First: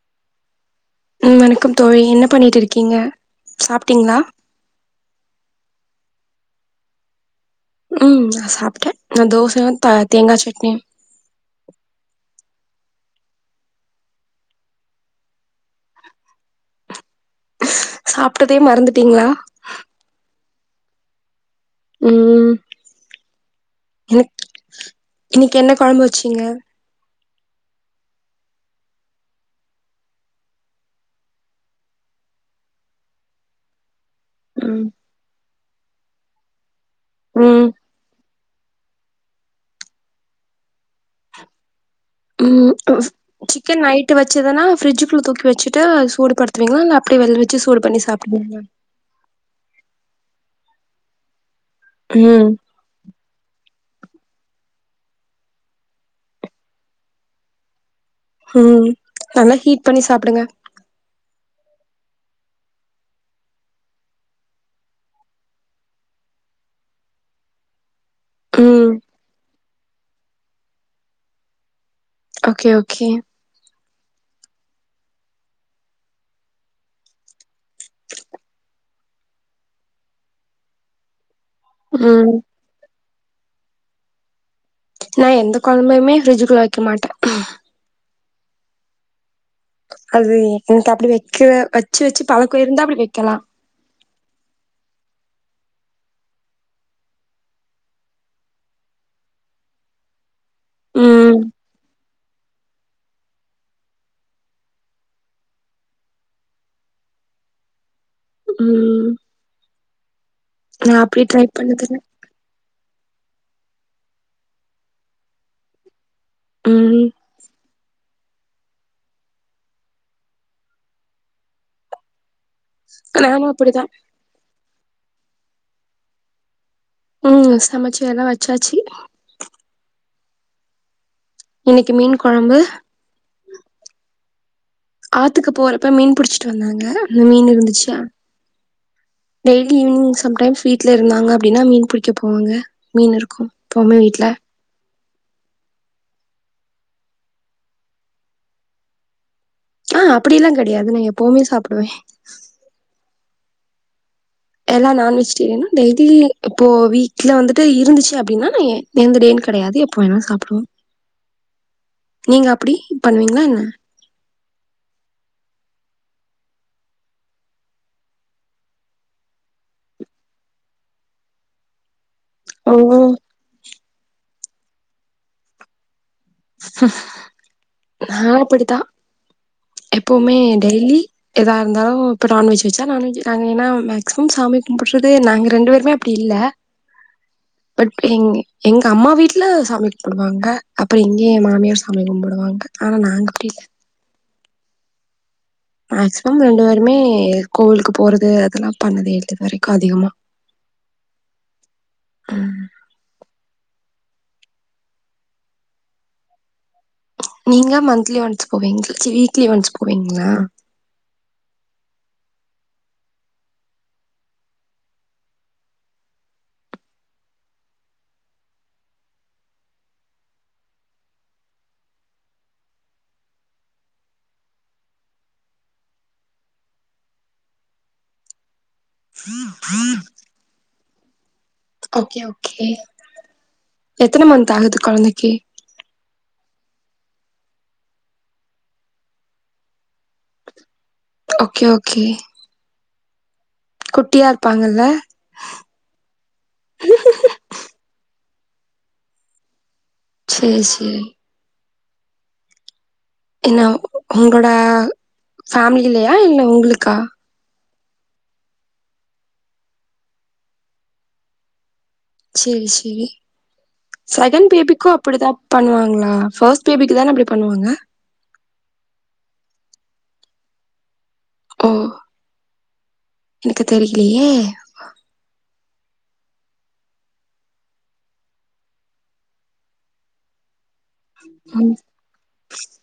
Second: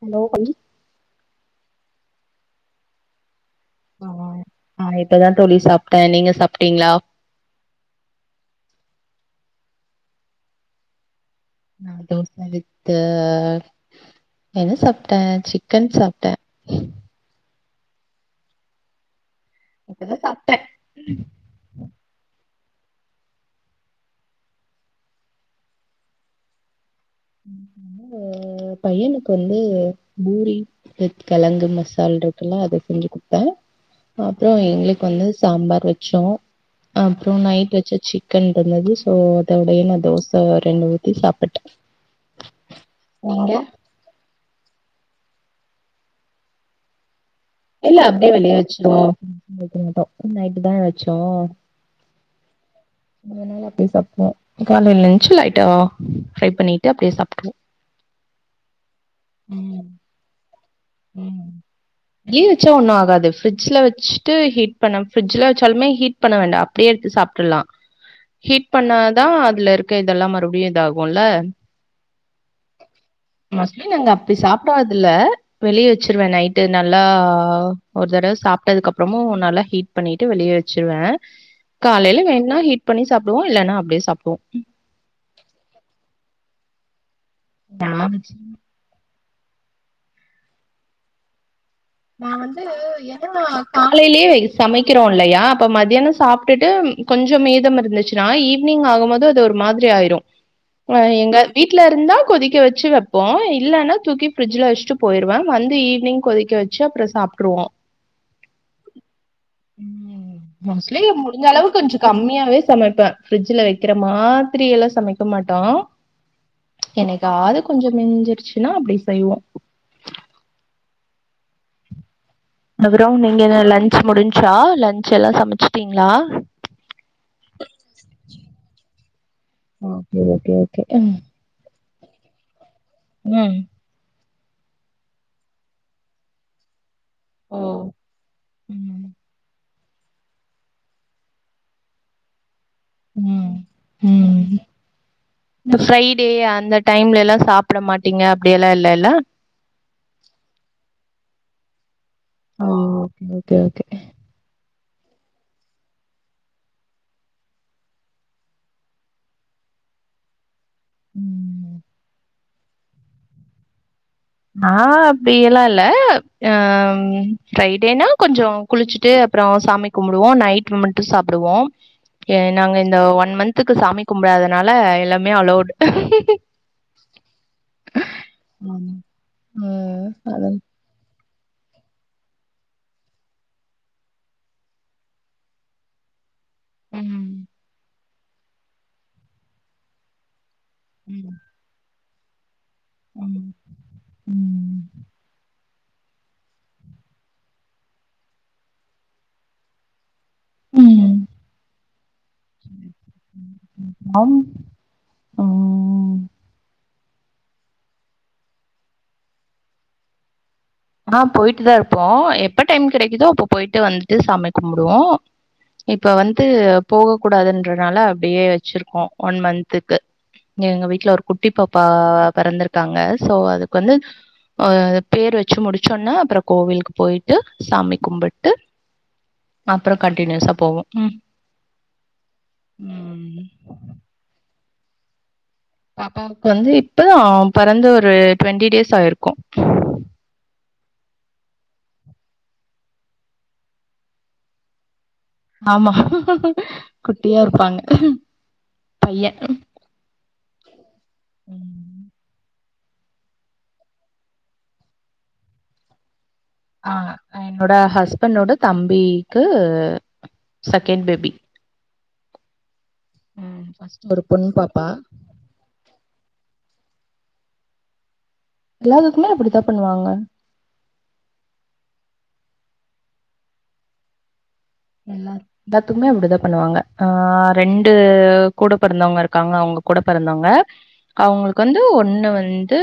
Hello [unintelligible] ம் வணக்கம் தோழி என்ன பண்ணிட்டு இருக்கீங்க சாப்டீங்ளா? ஆ ஆ இப்பதா தோழி சாப்ட்டே நீங்க சாப்டீங்ளா? ம் நா சாப்ட்டே நா தோசயு த தேங்கா சட்னியு. நா தோச வித்த என்ன சாப்ட்டே சிக்கன் சாப்ட்டே. சாப்ட்டதே மறந்துட்டிங்ளா? இப்பதா சாப்ட்டே ம். ம் ம் இன்னிக் இன்னிக்கு என்ன கொழம்பு வெச்சீங்க? [inaudible] பையனுக்கு வந்து பூரி. வித் கெழங்கு மசால் இருக்குல்ல அத செஞ்சு குட்த்தே. அப்றோ ம் எங்குளுக்கு வந்து சாம்பார் வெச்சோ அப்றோ ம் நைட் வெச்ச சிக் கன் இருந்தது சோ அதோடயே நா தோச ரெண்டு ஊத்தி சாப்பிட்டே. ம் [unintelligible] நீங்க சிக்கன் நைட்டு வெச்சதுனா ஃபிரிட்ஜுக்குள்ள தூக்கி வெச்சுட்டு சூடுபடுத் துவிங்ளா இல்ல அப்டே வெள்ல வெச்சு சூடுபண்ணி சாப்புடுவிங்ளா? [unintelligible] வெக்க மாட்டோ நைட்டு தான வெச்சோ ம். அதனால அப்டியே சாப்ட்ருவோ காலைல எஞ்ச்சு லைட்டா ஃப்ரை பண்ணிட்டு அப்டியே சாப்ட்ருவோ. ம் நல்லா ஹீட் ம் பண்ணி சாப்புடுங்க. ம். வெளிய வச்சா ஒன்னு ஆகாது ஃபிரிட்ஜ்ல வச்சுட்டு ஹீட் பண்ணா ஃபிரிட்ஜ்ல வச்சாலுமே ஹீட் பண்ண வேண்டா அப்டியே எடுத்து சாப்புட்ரலா ஹீட் ம் பண்ணாதா அதுல இருக்க இதெல்லா மறுபடியு இதாகுல்ல ஓகே ஓகே மோஸ்ட்லி நாங்க அப்டி சாப்ட்டாதில்ல வெளியே வச்சிருவே நைட்டு நல்லா ஒரு தடவ சாப்ட்டதுக்கு அப்புறமு நல்லா ஹீட் பண்ணிட்டு வெளியே வச்சிருவே காலைல ம் வேணுன்னா ஹீட் பண்ணி சாப்டுவோ இல்லன்னா அப்டியே சாப்டுவோ நா எந்த கொழம்பையுமே ஃப்ரிட்ஜுக்குள்ள வைக்க மாட்டே ஆமா அது எனக்கு அப்டி வைக்க வச்சு வச்சு நா வந்து பழக்கோ இருந்தா அப்டி வைக்கலா ஏன்னா காலையிலயே சமைக்கிறோ இல்லையா அப்ப மதியானோ சாப்ட்டுட்டு கொஞ்சோ மீதம் இருந்துச்சு னா ஈவினிங் ஆகு போது அது ஒரு மாதிரி ஆயிடு ஆ எங்க ம் வீட்ல இருந்தா கொதிக்க வச்சு ச்சு வப்போ இல்லன்னா தூக்கி ஃபிரிட்ஜ்ல வச்சுட்டு போயிருவே வந்து ஈவினிங் கொதிக்க வச்சு ச்சு அப்புறோ சாப்ட்ருவோ ம் நா மோஸ்ட்லி அப்டி ட்ரை முடிஞ்ச அளவு பண்ணதில்ல கொஞ்சோ கம்மியாவே சமைப்பே ஃபிரிட்ஜ்ல வக்கிற மாரி எல்லா சமைக்க மாட்டோ ம் என்னைக்காது கொஞ்சோ மிஞ்சிருச்சுன்னா அப்டி செய்வோ அப்றோ நீங்க நானு அப்டிதா லன்ச் முடிஞ்சா லன்ச் எல்லா சமைச்சுட்டீங்களா உ சமைச்சுல்லா வச்சாச்சு ஓகே ஓகே ஓகே ஆ இன்னிக்கு மீன் குழம்பு உ ஆத்துக்கு போறப்ப மீன் புடிச்சிட்டு வந்தாங்க மீன் ஓ! இருந்துச்சா ம். டெய்லி ஈவினிங் சம் டைம்ஸ் வீட்ல இருந்தாங்க அப்டின்னா மீன் பிடிக்க போவாங்க மீன் இருக்கு ம். எப்பவுமே வீட்ல ம். இந்த ஃப்ரைடே அந்த டைம்ல எல்லா சாப்ட மாட்டீங்க அப்படியேல்லா இல்லல்ல ஆ அப்டியெல்லா கெடையாது நா எப்பவுமே சாப்டுவே ஆ ஓகே ஓகே ஓகே எல்லா நான்வஜிடேரியனு டெய்லி இப்போ வீக்ல வந்துட்டு இருந்துச்சு அப்டின்னா இந்த டேன் கெடையாது எப்ப வேணா சாப்டுவோ ம் நீங்க அப்டி பண்ணுவீங்களா என்ன மா அப்டி எல்லா இல்ல அம் ஃப்ரைடேனா கொஞ்சோ குளிச்சுட்டு அப்றோ சாமி கும்புடுவோ நைட்டு மட்டு சாப்டுவோ ஏ ஓ நாங்க இந்த ஒன் மந்துக்கு சாமி கும்ப்டாதனால எல்லாமே அலோடு நா அப்டிதா ஆமா. ஆ எப்பவுமே அதான். டெய்லி எதா இருந்தாலு இப்போ நான்வெஜ் வச்சா நான்வெஜ் நாங்க ஏன்னா மேக்சிமம் சாமி கும்புடுறதே நாங்க ரெண்டு பேருமே அப்டி இல்ல உம் பட் எங் எங்க அம்மா வீட்ல சாமி கும்புடுவாங்க அப்ப இங்க ம். ஏ மாமியார் சாமி கும்முடுவாங்க ஆனா நாங்க அப்டி இல்ல உம் மேக்சிமம் ரெண்டு வேருமே கோவிலுக்கு போறது அதெல்லா பண்ணதே இது வரைக்கு அதிகமா உ ம் ஹலோ நீங்க மந்த்லி ஒன்ஸ் போவீங் சீ வீக்லி ஒன்ஸ் போவீங்களா ஆ போய்ட்டு தா இருப்போ எப்ப டைம் கெடைக்குதோ அப்ப போய்ட்டு வந்துட்டு சாமி கும்புடுவோ இப்ப வந்து போக கூடாதுன்றனால அப்டியே வச்சிருக்கோ ஒன் மந்த்துக்கு எங்க வீட்ல ஒரு குட்டி பாப்பா பெறந்துருக்காங்க சோ அதுக்கு வந்து அ பேர் வச்சு முடிச்சோனே அப்ற கோவிலுக்கு போய்ட்டு சாமி கும்புட்டு அப்பற கண்டினியூஸா போவோம் ம் ஓகே ஓகே ம். எத்தன மந்த் ஆகுது கொழந்தைக்கு பாப்பாவுக்கு வந்து இப்பதா பெறந்த ஒரு டுவெண்டி டேஸ் ஆயிருக்கூ ஓகே ஓகே குட்டியா இருப்பாங்கல்ல ஆமா குட்டியா இருப்பாங்க பைய சேர் சேர் ம். இல்ல உங்களோட ஃபேமிலிலயா இல்ல உங் ஆ என்னோட ஹஸ்பண்டோட தம்பிக்கு செகெண் பேபி சேரி சேரி ம் ஃபர்ஸ்ட் ஒரு பொண் செகண் பாப்பா பேபிக்கு அப்டிதா பண்ணுவாங்களா ஃபஸ்ட் பேபிக்கு தானே அப்டி பண்ணுவாங்க எல்லாதுக்குமே அப்டித்தா பண்ணுவாங்க ஓ எனக்கு தெரியிலயே எல்லார் எல்லாத்துக்குமே அப்டிதா பண்ணுவாங்க ஆ ரெண்டு கூட பெறந்தவங்க இருக்காங்க அவங்க கூட பெறந்தவங்க அவுங்களுக்கு ம் வந்து ஒண்ணு வந்து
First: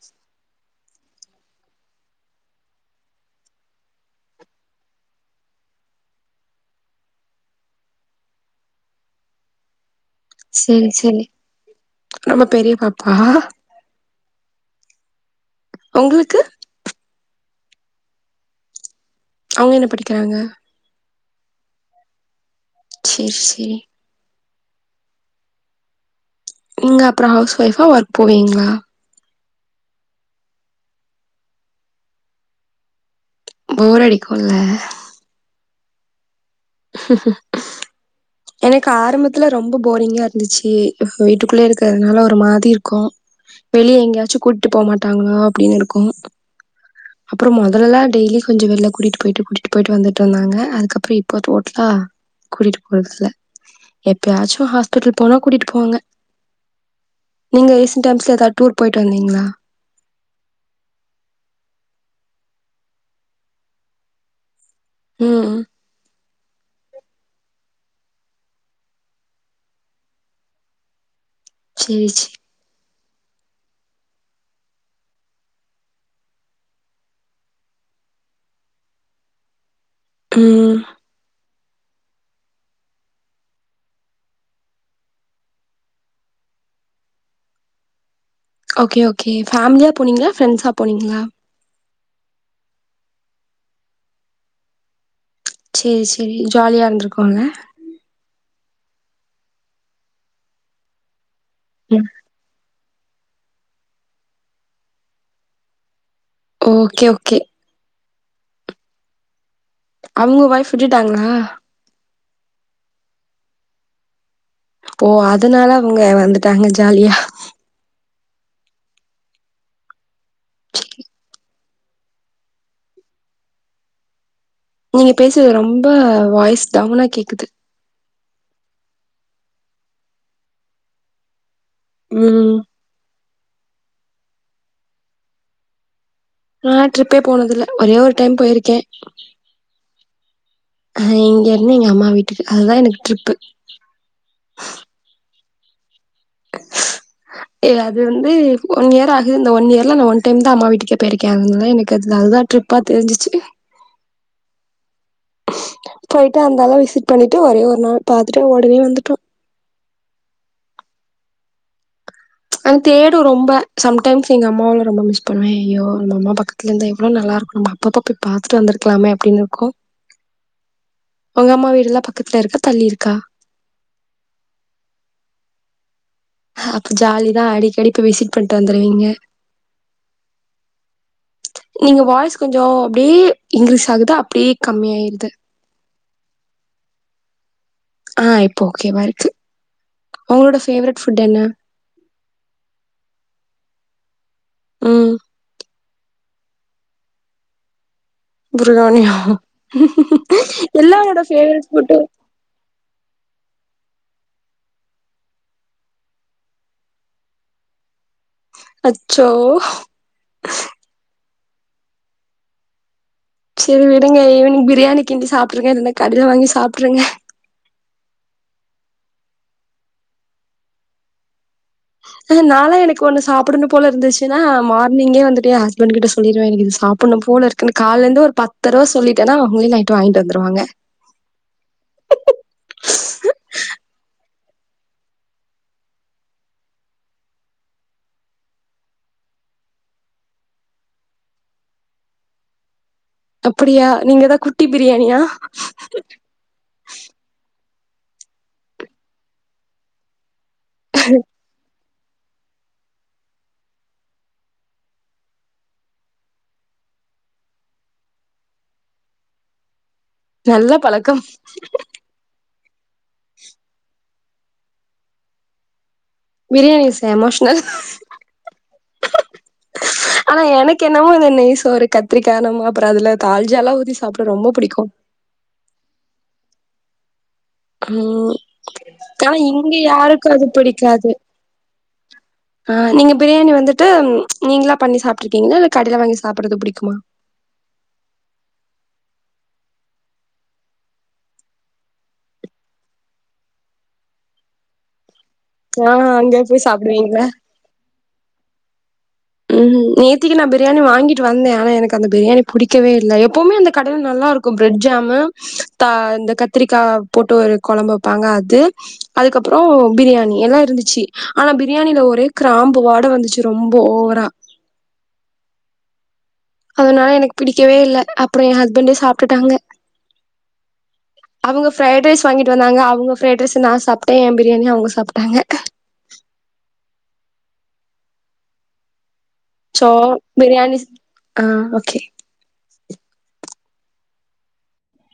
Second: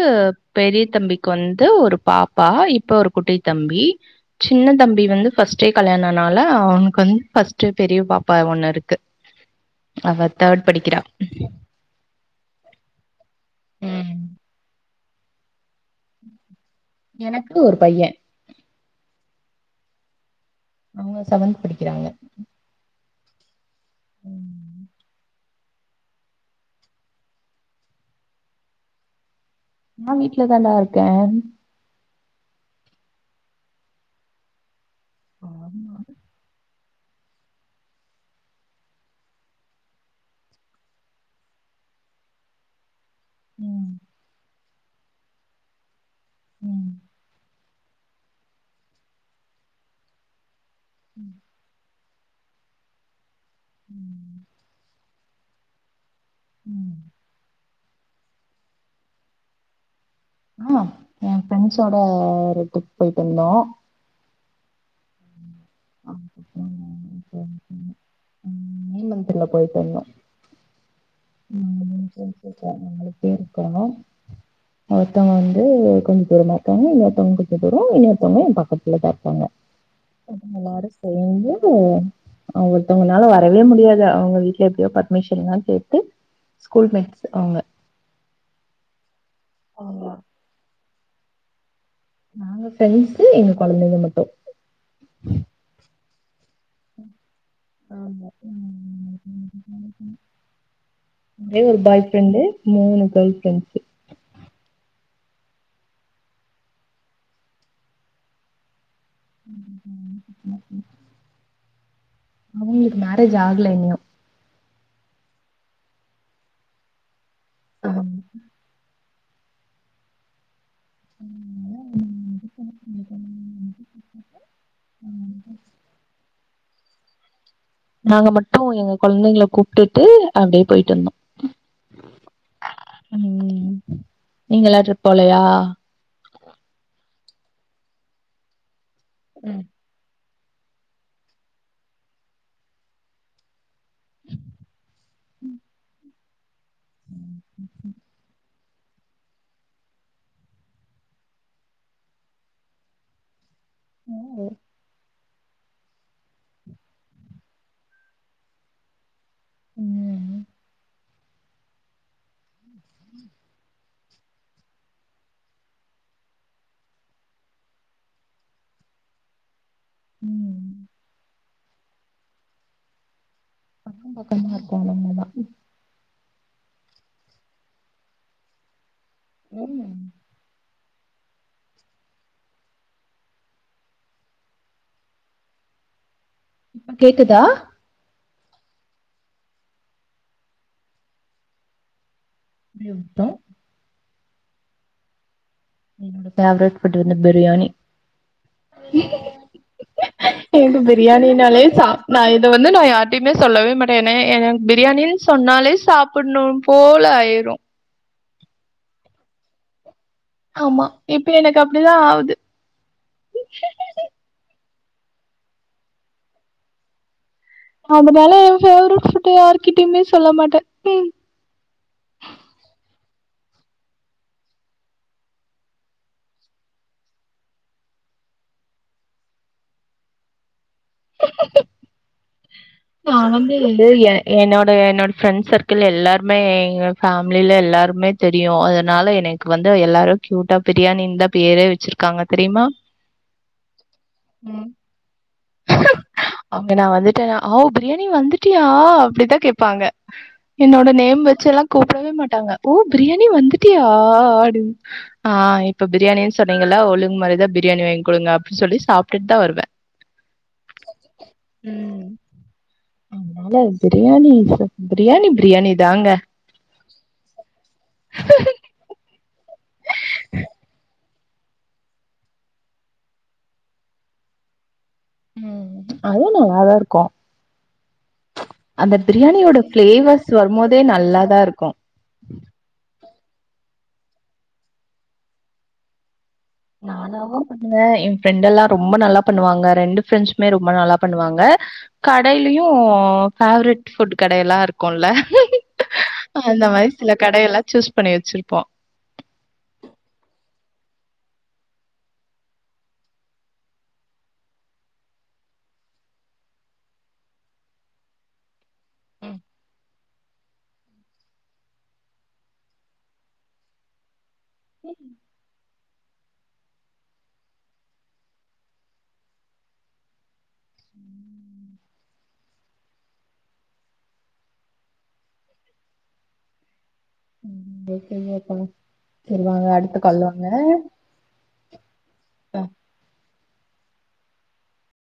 பெரிய தம்பிக்கு வந்து ஒரு பாப்பா இப்ப ஒரு குட்டி தம்பி சின்ன தம்பி வந்து ஃபஸ்ட்டே கல்யாணனால க்கு வந் ஃபஸ்ட்டு பெரிய பாப்பா ஒண்ணு இருக்கு அவ தேர்ட் சேரி படிக்கிறா சேரி ரொம்ப பெரிய பாப்பா ம் ஒங்களுக்கு எனக்கு ஒரு பைய அவங்க என்ன படிக்கிறாங்க அவங்க செவந் படிக்கிறாங்க சேர் சேரி ம் நீங்க அப்ரோ ஹவுஸ் ஒய்ஃபா ஒர்க் போவீங்ளா நா வீட்லதான்டா இருக்கே போர் அடிக்குள்ள ஆமா எனக்கு ஆரம்பத்ல ரொம்ப போரிங்கா இருந்துச்சு வீட்டுக்குள்ளயே இருக்றதுனால ஒரு மாதிரி இருக்கு ம் வெளியே எங்கயாச்சு கூட்டு போ மாட்டாங்ளா அப்டின்னு இருக்கு ம் அப்ரோ மொதலல்ல டெய்லி கொஞ்சோ வெள்ல கூட்டிட்டு பொய்ட்டு கூட்டிட்டு பொய்ட்டு வந்துட்ருந்தாங்க அது அப்புரோ இப்போ டோட் டலா கூட்டிட்டு போறதில்ல ம். எப்பயாச்சு ஹாஸ்பிட்டல் போனா கூட்டிட்டு போவாங்க ம் நீங்க ரீசன் டைம்ஸ்ல ஏதா டூர் போயிட்டு வந்தீங்களா ஆ என் ஃப்ரெண்ட்ஸோட ஒரு ட்ரிப் போய்ட்டு வந்தோ ம் அதுக்கப்புறம் ம். மே மந்த்ல போய்ட்டு வந்தோ சேரி சே [unintelligible] பேர் இருக்கா ஒருத்தவங்க வந்து கொஞ்ஜோ தூரமா இருக்காங்க இன்னொருத்தவங்க கொஞ்ஜோ தூரோ இன்னொருத்தவங்க என் பக்கத்துலதா இருக்காங்க [unintelligible] ம் எல்லாரு சேந்து ஒருத்தவங்கலால வரவே முடியாது அவுங்க வீட்ல எப்டியோ பர்மிஷன்ல்லா கேட்டு ஸ்கூல்மேட்ஸ் அவுங்க ஓகே ஓகே ஃபேமிலியா அவங்க- போனீங்ளா ஃப்ரெண்ட்ஸா போனீங்ளா நாங்க ஃப்ரெண்ட்ஸு எங்க கொழந்தைங்க மட்டு சேரி சேரி ஜாலியா இருந்திருக்குல்ல ஆமா ஒரே ஒரு பாய் ம் ஃப்ரெண்டு மூணு கேர்ள் ஃப்ரெண்ட்ஸு ஓகே ஓகே அவுங்க ஒய்ஃப் விட்டுட்டாங்ளா அவங்ளுக்கு மேரேஜ் ஆகல இன்யு ஓ அதனால அவுங்க வந்துட்டாங்க ஜாலியா அ ம் சரி. [inaudible] நீங்க பேசறது ரொம்ப வாய்ஸ் டவுனா கேக்குது நாங்க மட்டு எங்க கொழந்தைங்கல கூப்டுட்டு அப்டியே போய்ட்டு வந்தோ ம் ம் நீங்கல்லா ட்ரிப் போலையா நா ட்ரிப்பே போனதில்ல ஒரே ஒரு டைம் போயிருக்க ம் அ இங்கிருந்து எங்க அம்மா வீட்டுக்கு அதுதா எனக்கு ட்ரிப்பு ம் ஸ் ஏ அது வந்து ஒன் இயர் ஆகுது இந்த ஒன் இயர்ல நா ஒன் டைம்தா அம்மா வீட்டுக்கே போய்ருக்க அதனாலதா எனக்கு அதுல அதுதா ட்ரிப்பா தெரிஞ்சுச்சு அ ஓ போய்ட்டு அந்தால விசிட் பண்ணிட்டு ஒரே ஒரு நாள் பாத்துட்டு ஒடனே வந்துட்டோ ம் அ தேடு ரொம்ப சம்டைம்ஸ் எங்க அம்மாவல்லா ரொம்ப மிஸ் பண்ணுவேன் ஐயோ நம்ம அம்மா பக்கத்துலந்தா எவ்ளோ நல்லா இருக்கணுமா அப்பப்ப போய் பாத்துட்டு வந்திருக்கலாமே அப்டின்னு இருக்கு ம் உங் அம்மா வீடு எல்லா பக்கத்துல இருக்கா தள்ளி இருக்கா பக்கம் பக்கமா இருக்கோலம் அதா ஆ அப்ப ஜாலிதா அடிக்கடி போய் விசிட் பண்ட்டு வந்துருவீங்க ஆமாம் நீங்க வாய்ஸ் கொஞ்சொ அப்டியே இங்க்ரீஸ் ஆகுது அப்டியே கம்மி ஆயிருது இப்ப கேக்குதா ஆ இப்போ ஓகேவா இருக்கு உங்களோட ஃபேவரட் ஃபுட் என்ன ஒரே நிமிஷோ ம் என்னோட ஃபேவரட் ஃபுட் வந்து பிரியாணி பிரியாணியா எல்லாரோட ஃபேவரட் ஃபுட்டு இது வந்து நா யார்ட்டியுமே சொல்லவே மாட்டே ஏனா எனக் பிரியாணின் சொன்னாலே சாப்புட்ணு போல ஆய்ரு அச்சோ ஆமா இப்ப எனக்கு அப்டிதா ஆவுது சேரி விடுங்க ஈவ்னிங் பிரியாணி கிண்டி சாப்ட்ருங்க இல்லனா கடைல வாங்கி சாப்ட்ருங்க அதுனால எ ஃபேவ்ரெட் ஃபுட்ட யார்கிட்டியுமே சொல்ல மாட்டே ம் அதுனால எனக் ஒன்னு சாப்படணு போல இருந்துச்சுன்னா மார்னிங்கே வந்துட்டு எ ஹஸ்பண்ட் கிட்ட சொல்லிருவே எனக் இத சாப் பட்ணு போலருக்குனு கால்லர்ந்து ஒரு பத் தரவ சொல்லீட்டனா அவுங்ளே நைட்டு வாங்கீட்டு வந்துருவாங்க நா வந்து லூய என்னோட என்னோட ஃப்ரெண்ட் சர்க்கிள்ல எல்லார்மே எங்க ஃபேம்லில எல்லாருமே தெரியு அதுனால எனக் வந்து எல்லாரு கியூட்டா பிரியாணின் தா பேரே வெச்சிருக்காங்க தெரியுமா அப்பிடியா நீங்க தா குட்டி பிரியாணியா அவுங்க நா வந்துட்டேனா ஓ பிரியாணி வந்துட்டியா அப்டிதா கேப்பாங்க என்னோட நேம் வெச்செல்லா கூப்படவே மாட்டாங்க ஓ பிரியாணி வந்துட்டியா அப்டின் ஆ இப்ப பிரியாணின் சொன்னீங்கல்ல ஒழுங் மரியாதையா பிரியாணி வாய்ங் குடுங்க அப்டி சொல்லி சாப்ட்டுட் தா வருவே நல்ல பழக்கம் அதுனால பிரியாணி [inaudible] பிரியாணி பிரியாணி தாங்க பிரியாணி இஸ் எமோஷ்னல் ஆனா எனக் என்னவோ இந்த நெய் சோறு கத் திரிக்கா என்னமோ அப்பறோ அதுல தால்ஜாலா ஊத்தி சாப்ட ரொம்ப புடிக்கு ம் அது நல்லாதா இருக்கு ம் அந்த ஆனா பிரியாணியோட இங்க யாருக்கு ஃப்ளேவர்ஸ் அது வரும்போதே பிடிக்காது நல்லாதா இருக்கு ஆ நீங்க பிரியாணி வந்துட்டு நீங்களா பண்ணி சாப்ட்ருக்கீங்ளா இல்ல கடைல வாங்கி சாப்பட்றது புடிக் நானாவு பண்ணுவே எ ஃப்ரெண்டெல்லா ரொம்ப நல்லா பண்ணுவாங்க ரெண்டு ஃப்ரெண்ட்ஸ்மே ரொம்ப நல்லா பண்ணுவாங்க கடைலயு ஃபேவ்ரெட் ஃபுட் கடையெல்லா இருக்குல்ல ஆ அங்க அந்த போய் மாரி சில சாப்டுவீங்களா கடையெல்லா சூஸ் பண்ணி வெச்சிருப்போ ம் நேத்திக்கி நா பிரியாணி வாங்கிட்டு வந்தே ஆனா எனக்கு அந்த பிரியாணி புடிக்கவே இல்ல எப்பவ்மே அந்த கடைல நல்லாருக் கு பிரெட் ஜாமு தா இந்த கத்திரிக்கா போட்டு ஒரு கொழம்பு வெப்பாங்க அது ம். அதுக்கப்பறோ பிரியாணி எல்லா இருந்துச்சி ஆனா பிரியாணில ஒரே கிராம்பு வாட வந்துச்சு ரொம்ப ஓவரா சேரிங்க அதுனால எனக்கு பிடிக்கவே இல்ல அப்பறோ எ ஹஸ்பண்டே சாப்ட்டுட்டாங்க அவுங்க ஃப்ரைட் ரைஸ் வாங்கிட்டு வந்தாங்க அவுங்க ஃப்ரைட் ரைஸ நா சாப்ட்டே எம்பிரியாணிய அவுங்க சாப்ட்டாங்க செரி வாங்க சோ அடுத்த கால் வாங்க பிரியாணி ஆ ஓகே